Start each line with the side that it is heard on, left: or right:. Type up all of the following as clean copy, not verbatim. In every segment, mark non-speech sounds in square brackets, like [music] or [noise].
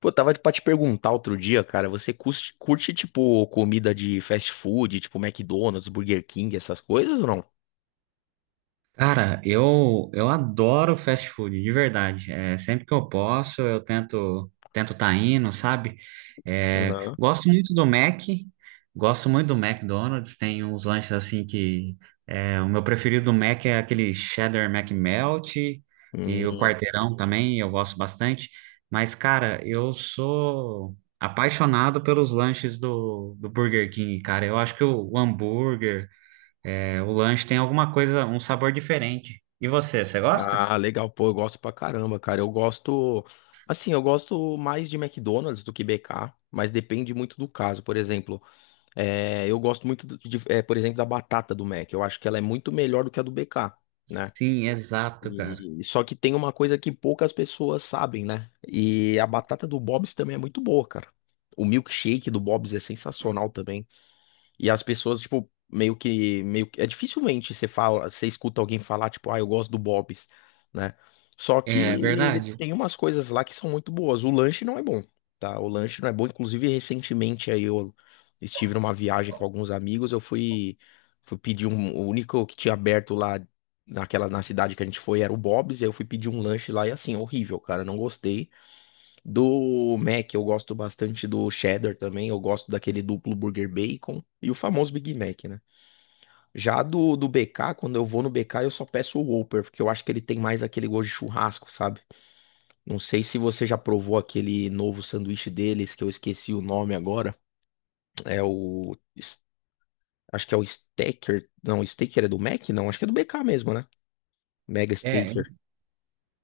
left: Pô, tava pra te perguntar outro dia, cara, você curte, tipo, comida de fast food, tipo McDonald's, Burger King, essas coisas ou não?
right: Cara, eu adoro fast food, de verdade. Sempre que eu posso, eu tento tá indo, sabe?
left: Aham.
right: Gosto muito do Mac, gosto muito do McDonald's. Tem uns lanches assim que o meu preferido do Mac é aquele cheddar McMelt e o
left: Hum,
right: quarteirão também, eu gosto bastante. Mas, cara, eu sou apaixonado pelos lanches do Burger King, cara. Eu acho que o hambúrguer. O lanche tem alguma coisa, um sabor diferente. E você gosta?
left: ah, legal, pô, eu gosto pra caramba, cara. Eu gosto, assim, eu gosto mais de McDonald's do que BK, mas depende muito do caso. Por exemplo, eu gosto muito, de, por exemplo, da batata do Mac. Eu acho que ela é muito melhor do que a do BK, né?
right: Sim, exato, cara.
left: E só que tem uma coisa que poucas pessoas sabem, né? E a batata do Bob's também é muito boa, cara. O milkshake do Bob's é sensacional e as pessoas, tipo, meio que, dificilmente você escuta alguém falar, tipo, ah, eu gosto do Bob's, né? Só que
right: É
left: ele
right: verdade.
left: tem umas coisas lá que são muito boas. O lanche não é bom, tá? O lanche não é bom. Inclusive, recentemente aí eu estive numa viagem com alguns amigos, eu fui, fui pedir um, o único que tinha aberto lá na cidade que a gente foi era o Bob's, e aí eu fui pedir um lanche lá e assim, horrível, cara, não gostei. Do Mac, eu gosto bastante do cheddar também. Eu gosto daquele duplo burger bacon e o famoso Big Mac, né? Já do BK, quando eu vou no BK, eu só peço o Whopper, porque eu acho que ele tem mais aquele gosto de churrasco, sabe? Não sei se você já provou aquele novo sanduíche deles, que eu esqueci o nome agora. É o. es- Acho que é o Stacker. Não, o Staker é do Mac? Não, acho que é do BK mesmo, né? Mega
right: É,
left: Staker.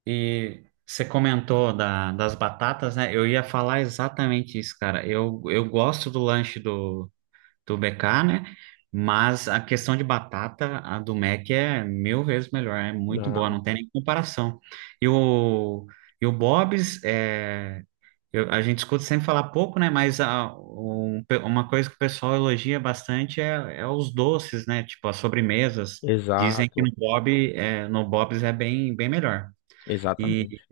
right: e você comentou das batatas, né? Eu ia falar exatamente isso, cara. Eu gosto do lanche do BK, né? Mas a questão de batata, a do Mac é mil vezes melhor. É muito
left: Ah,
right: boa, não tem nem comparação. E o, e o Bob's. A gente escuta sempre falar pouco, né? Mas uma coisa que o pessoal elogia bastante é os doces, né? Tipo, as sobremesas. Dizem que
left: exato,
right: No Bob's é bem, bem melhor. E
left: exatamente.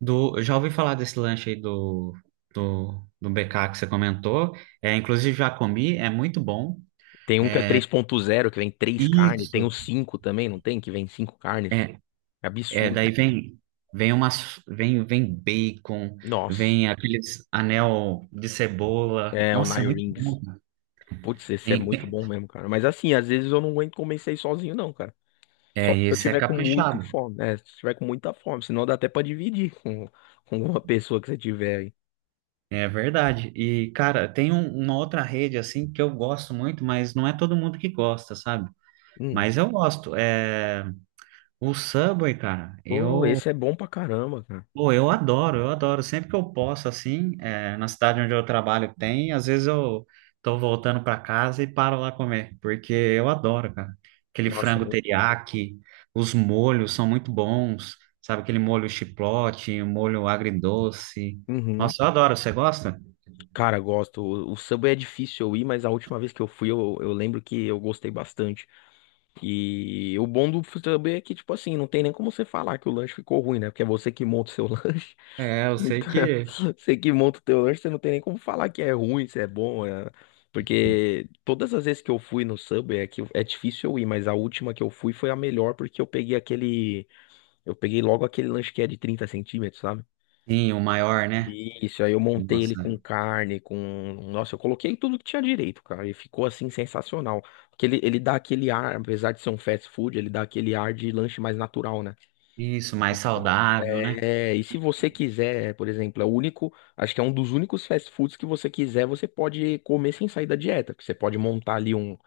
right: eu já ouvi falar desse lanche aí do BK que você comentou. Inclusive, já comi, é muito bom.
left: Tem um que é 3.0, que vem três carnes. Tem
right: Isso.
left: o 5 também, não tem? Que vem cinco carnes.
right: É,
left: É absurdo,
right: Daí
left: assim.
right: vem umas vem bacon,
left: Nossa.
right: vem aqueles anel de cebola.
left: É, o
right: Nossa, é
left: Nine
right: muito
left: Rings.
right: bom.
left: Putz, esse é
right: Tem,
left: muito bom mesmo, cara. Mas assim, às vezes eu não aguento comer isso aí sozinho, não, cara. Só se eu
right: Esse é
left: tiver com muita
right: caprichado.
left: fome, né? Se tiver com muita fome, senão dá até pra dividir com, uma pessoa que você tiver aí.
right: É verdade. E, cara, tem uma outra rede, assim, que eu gosto muito, mas não é todo mundo que gosta, sabe?
left: Hum.
right: Mas eu gosto. O Subway, cara,
left: Pô,
right: eu
left: esse é bom pra caramba, cara.
right: Pô, eu adoro, eu adoro. Sempre que eu posso, assim, na cidade onde eu trabalho tem, às vezes eu tô voltando para casa e paro lá comer, porque eu adoro, cara. Aquele
left: Nossa, é
right: frango
left: muito bom.
right: teriyaki, os molhos são muito bons, sabe? Aquele molho chipotle, o molho agridoce.
left: Uhum.
right: Nossa, eu adoro. Você gosta?
left: Cara, gosto. O Subway é difícil eu ir, mas a última vez que eu fui, eu lembro que eu gostei bastante. E o bom do Subway é que, tipo assim, não tem nem como você falar que o lanche ficou ruim, né? Porque é você que monta o seu [laughs] lanche.
right: É, eu sei
left: Então,
right: que.
left: [laughs] você que monta o teu lanche, você não tem nem como falar que é ruim, se é bom. Porque todas as vezes que eu fui no Subway, é que é difícil eu ir, mas a última que eu fui foi a melhor, porque eu peguei aquele. Eu peguei logo aquele lanche que é de 30 centímetros, sabe?
right: Sim, o maior, né?
left: Isso, aí eu montei ele com
right: Nossa,
left: carne, com. Nossa, eu coloquei tudo que tinha direito, cara. E ficou assim sensacional. Porque ele dá aquele ar, apesar de ser um fast food, ele dá aquele ar de lanche mais natural, né?
right: isso, mais
left: Então,
right: saudável, né?
left: e se você quiser, por exemplo, é o único, acho que é um dos únicos fast foods que você quiser, você pode comer sem sair da dieta. Que você pode montar ali um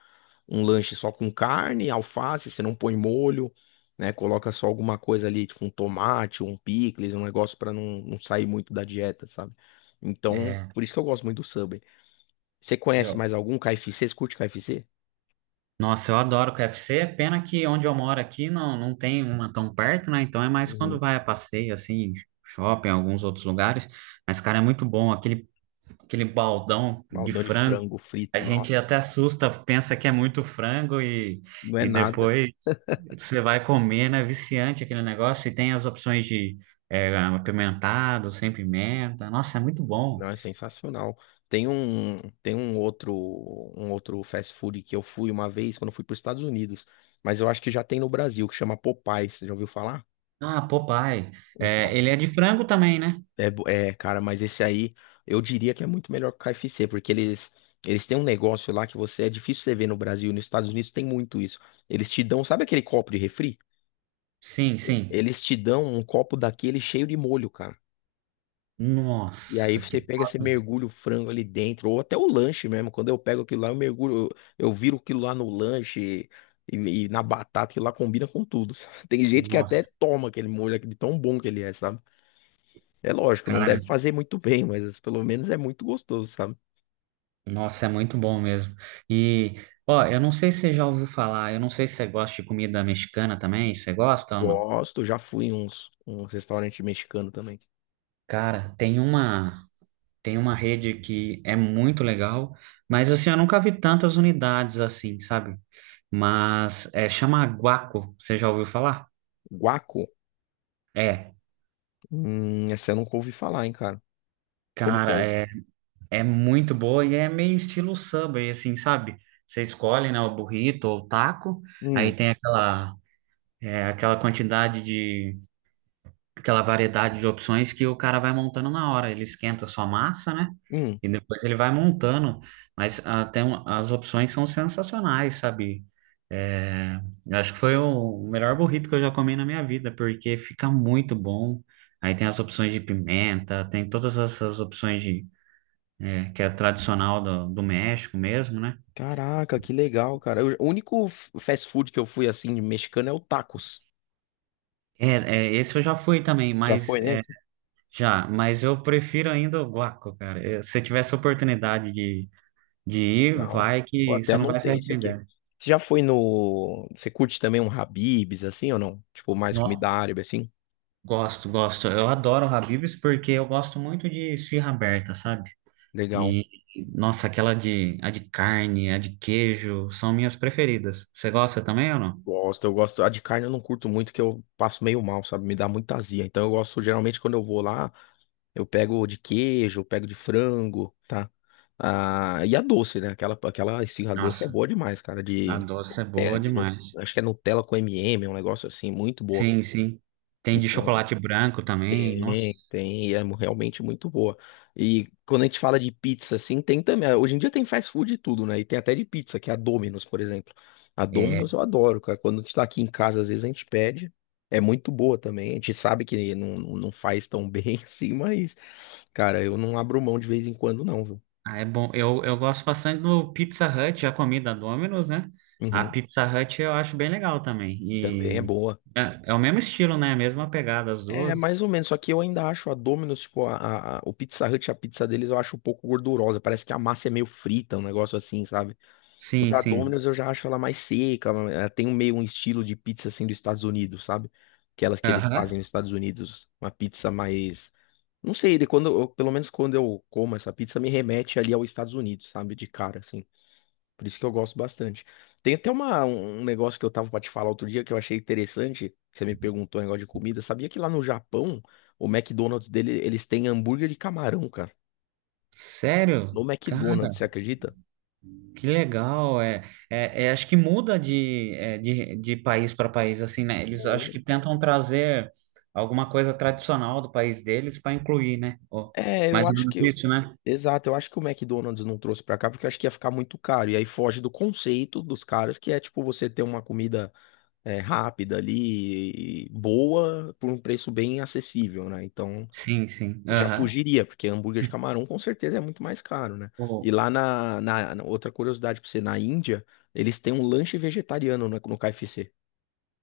left: um lanche só com carne, alface, você não põe molho, né? Coloca só alguma coisa ali, tipo um tomate, um picles, um negócio pra não sair muito da dieta, sabe? Então,
right: É,
left: por isso que eu gosto muito do Subway. Você
right: e
left: conhece
right: eu
left: mais algum KFC? Você curte KFC?
right: Nossa, eu adoro o KFC, pena que onde eu moro aqui não tem uma tão perto, né? Então é mais quando
left: Uhum.
right: vai a passeio, assim, shopping, alguns outros lugares. Mas, cara, é muito bom, aquele baldão de
left: Baldão de
right: frango.
left: frango
right: A
left: frito,
right: gente
left: nossa,
right: até assusta, pensa que é muito frango e,
left: não é
right: e
left: nada,
right: depois você vai comer, né? É viciante aquele negócio. E tem as opções de apimentado, sem pimenta. Nossa, é muito bom.
left: não é sensacional. Tem um outro fast food que eu fui uma vez quando eu fui para os Estados Unidos, mas eu acho que já tem no Brasil, que chama Popeyes, você já ouviu falar?
right: Ah, Popeye. É, ele é de frango também, né?
left: É. Cara, mas esse aí eu diria que é muito melhor que o KFC, porque eles têm um negócio lá que você é difícil você ver no Brasil, nos Estados Unidos tem muito isso. Eles te dão, sabe aquele copo de refri?
right: Sim, sim.
left: Eles te dão um copo daquele cheio de molho, cara. E aí
right: Nossa, que
left: você pega, você
right: top.
left: mergulha o frango ali dentro, ou até o lanche mesmo. Quando eu pego aquilo lá, eu mergulho, eu viro aquilo lá no lanche e, e na batata, que lá combina com tudo. [laughs] Tem gente que até
right: Nossa,
left: toma aquele molho aqui de tão bom que ele é, sabe? É lógico, não
right: cara,
left: deve fazer muito bem, mas pelo menos é muito gostoso, sabe?
right: nossa, é muito bom mesmo. E, ó, eu não sei se você já ouviu falar, eu não sei se você gosta de comida mexicana também, você gosta ou não?
left: Gosto, já fui em um restaurante mexicano também.
right: Cara, tem uma rede que é muito legal, mas assim, eu nunca vi tantas unidades assim, sabe? Mas chama Guaco, você já ouviu falar?
left: Guaco?
right: É,
left: Essa eu nunca ouvi falar, hein, cara. Como que é
right: Cara,
left: isso?
right: é muito boa e é meio estilo Subway, assim, sabe? Você escolhe, né, o burrito ou o taco, aí
left: Hum,
right: tem aquela, é, aquela quantidade de aquela variedade de opções que o cara vai montando na hora. Ele esquenta sua massa, né?
left: hum.
right: E depois ele vai montando. Mas tem as opções são sensacionais, sabe? É, eu acho que foi o melhor burrito que eu já comi na minha vida, porque fica muito bom. Aí tem as opções de pimenta, tem todas essas opções que é tradicional do México mesmo, né?
left: Caraca, que legal, cara. O único fast food que eu fui assim, de mexicano, é o tacos.
right: É, Esse eu já fui também,
left: Já
right: mas
left: foi
right: é,
left: nesse?
right: já, mas eu prefiro ainda o guaco, cara. Se eu tivesse oportunidade de ir,
left: Legal.
right: vai
left: Pô,
right: que
left: até
right: você não vai se
left: anotei isso aqui.
right: arrepender.
left: Você já foi no. Você curte também um Habib's, assim, ou não? Tipo, mais comida
right: No-
left: árabe, assim?
right: Gosto, gosto. Eu adoro Habib's porque eu gosto muito de esfirra aberta, sabe?
left: Legal.
right: E, nossa, a de carne, a de queijo, são minhas preferidas. Você gosta também ou não?
left: Gosto, eu gosto. A de carne eu não curto muito, que eu passo meio mal, sabe? Me dá muita azia. Então eu gosto, geralmente, quando eu vou lá. Eu pego de queijo, eu pego de frango, tá? Ah, e a doce, né? Aquela esfirra doce é
right: Nossa,
left: boa demais, cara.
right: a
left: De,
right: doce é
left: é,
right: boa
left: de nu-
right: demais.
left: acho que é Nutella com M&M, é um negócio assim, muito boa.
right: Sim, sim. Tem de
left: Então,
right: chocolate branco também,
left: tem,
right: nossa.
left: tem, e é realmente muito boa. E quando a gente fala de pizza, assim, tem também. Hoje em dia tem fast food e tudo, né? E tem até de pizza, que é a Domino's, por exemplo. A Domino's
right: é
left: eu adoro, cara. Quando a gente tá aqui em casa, às vezes a gente pede. É muito boa também. A gente sabe que não faz tão [laughs] bem assim, mas, cara, eu não abro mão de vez em quando, não, viu?
right: Ah, é bom. Eu gosto bastante do Pizza Hut, a comida Domino's, né? A
left: Uhum.
right: Pizza Hut eu acho bem legal também.
left: Também é
right: E
left: boa.
right: é, é o mesmo estilo, né? A mesma pegada, as
left: É,
right: duas.
left: mais ou menos, só que eu ainda acho a Domino's, tipo, o Pizza Hut, a pizza deles, eu acho um pouco gordurosa. Parece que a massa é meio frita, um negócio assim, sabe? O
right: Sim,
left: da
right: sim.
left: Domino's eu já acho ela mais seca, ela tem um meio um estilo de pizza assim dos Estados Unidos, sabe? Aquelas que eles
right: Aham.
left: fazem nos Estados Unidos, uma pizza mais, não sei, pelo menos quando eu como essa pizza me remete ali aos Estados Unidos, sabe? De cara assim. Por isso que eu gosto bastante. Tem até um negócio que eu tava pra te falar outro dia que eu achei interessante, que você me perguntou um negócio de comida. Sabia que lá no Japão, o McDonald's dele, eles têm hambúrguer de camarão, cara.
right: Sério?
left: No
right: Cara,
left: McDonald's, você acredita?
right: que legal. Acho que muda de país para país, assim, né? Eles acho
left: Bom.
right: que tentam trazer alguma coisa tradicional do país deles para incluir, né? Ó,
left: É. eu
right: mais ou
left: acho
right: menos
left: que
right: isso, né?
left: Exato, eu acho que o McDonald's não trouxe pra cá porque eu acho que ia ficar muito caro. E aí foge do conceito dos caras, que é tipo você ter uma comida rápida ali, e boa, por um preço bem acessível, né? Então
right: Sim, sim.
left: eu já
right: Aham.
left: fugiria, porque hambúrguer de camarão com certeza é muito mais caro, né? E
right: Pô,
left: lá outra curiosidade pra você, na Índia, eles têm um lanche vegetariano no KFC.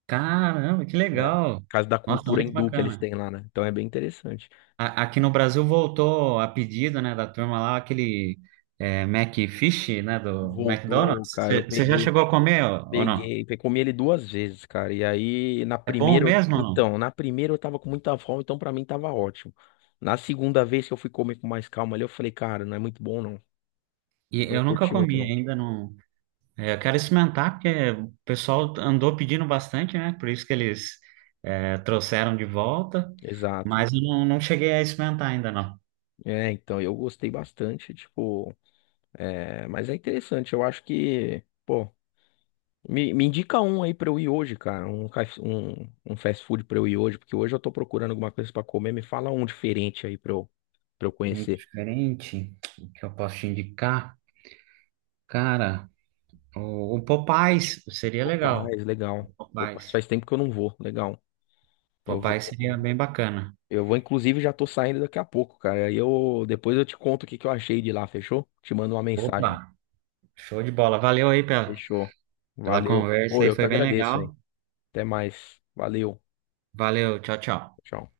right: caramba, que
left: É.
right: legal!
left: Por causa da
right: Nossa,
left: cultura
right: muito
left: hindu que eles
right: bacana.
left: têm lá, né? Então é bem interessante.
right: Aqui no Brasil voltou a pedido, né, da turma lá, aquele McFish, né, do
left: Voltou,
right: McDonald's.
left: cara, eu
right: Você já
left: peguei.
right: chegou a comer ou não?
left: Comi ele duas vezes, cara. E aí, na
right: É bom
left: primeira,
right: mesmo ou não?
left: então, na primeira eu tava com muita fome, então pra mim tava ótimo. Na segunda vez que eu fui comer com mais calma ali, eu falei, cara, não é muito bom não.
right: E
left: Não
right: eu nunca
left: curti muito
right: comi,
left: não.
right: ainda não. É, eu quero experimentar, porque o pessoal andou pedindo bastante, né, por isso que eles trouxeram de volta,
left: Exato.
right: mas eu não cheguei a experimentar ainda, não.
left: Então, eu gostei bastante, tipo, mas é interessante, eu acho que, pô, me indica um aí pra eu ir hoje, cara, um fast food pra eu ir hoje, porque hoje eu tô procurando alguma coisa pra comer, me fala um diferente aí pra eu
right: Um
left: conhecer.
right: diferente, que eu posso te indicar, cara. O Popeyes seria legal.
left: Popeyes, legal.
right: O
left: Popeyes
right: Popeyes.
left: faz tempo que eu não vou. Legal. Eu vou.
right: Popeyes seria bem bacana.
left: Eu vou, inclusive, já tô saindo daqui a pouco, cara. Aí eu depois eu te conto o que que eu achei de lá, fechou? Te mando uma
right: Opa,
left: mensagem, ó.
right: show de bola. Valeu aí pela,
left: Fechou.
right: pela
left: Valeu.
right: conversa
left: Pô,
right: aí,
left: eu que
right: foi bem
left: agradeço, hein.
right: legal.
left: Até mais. Valeu.
right: Valeu, tchau, tchau.
left: Tchau.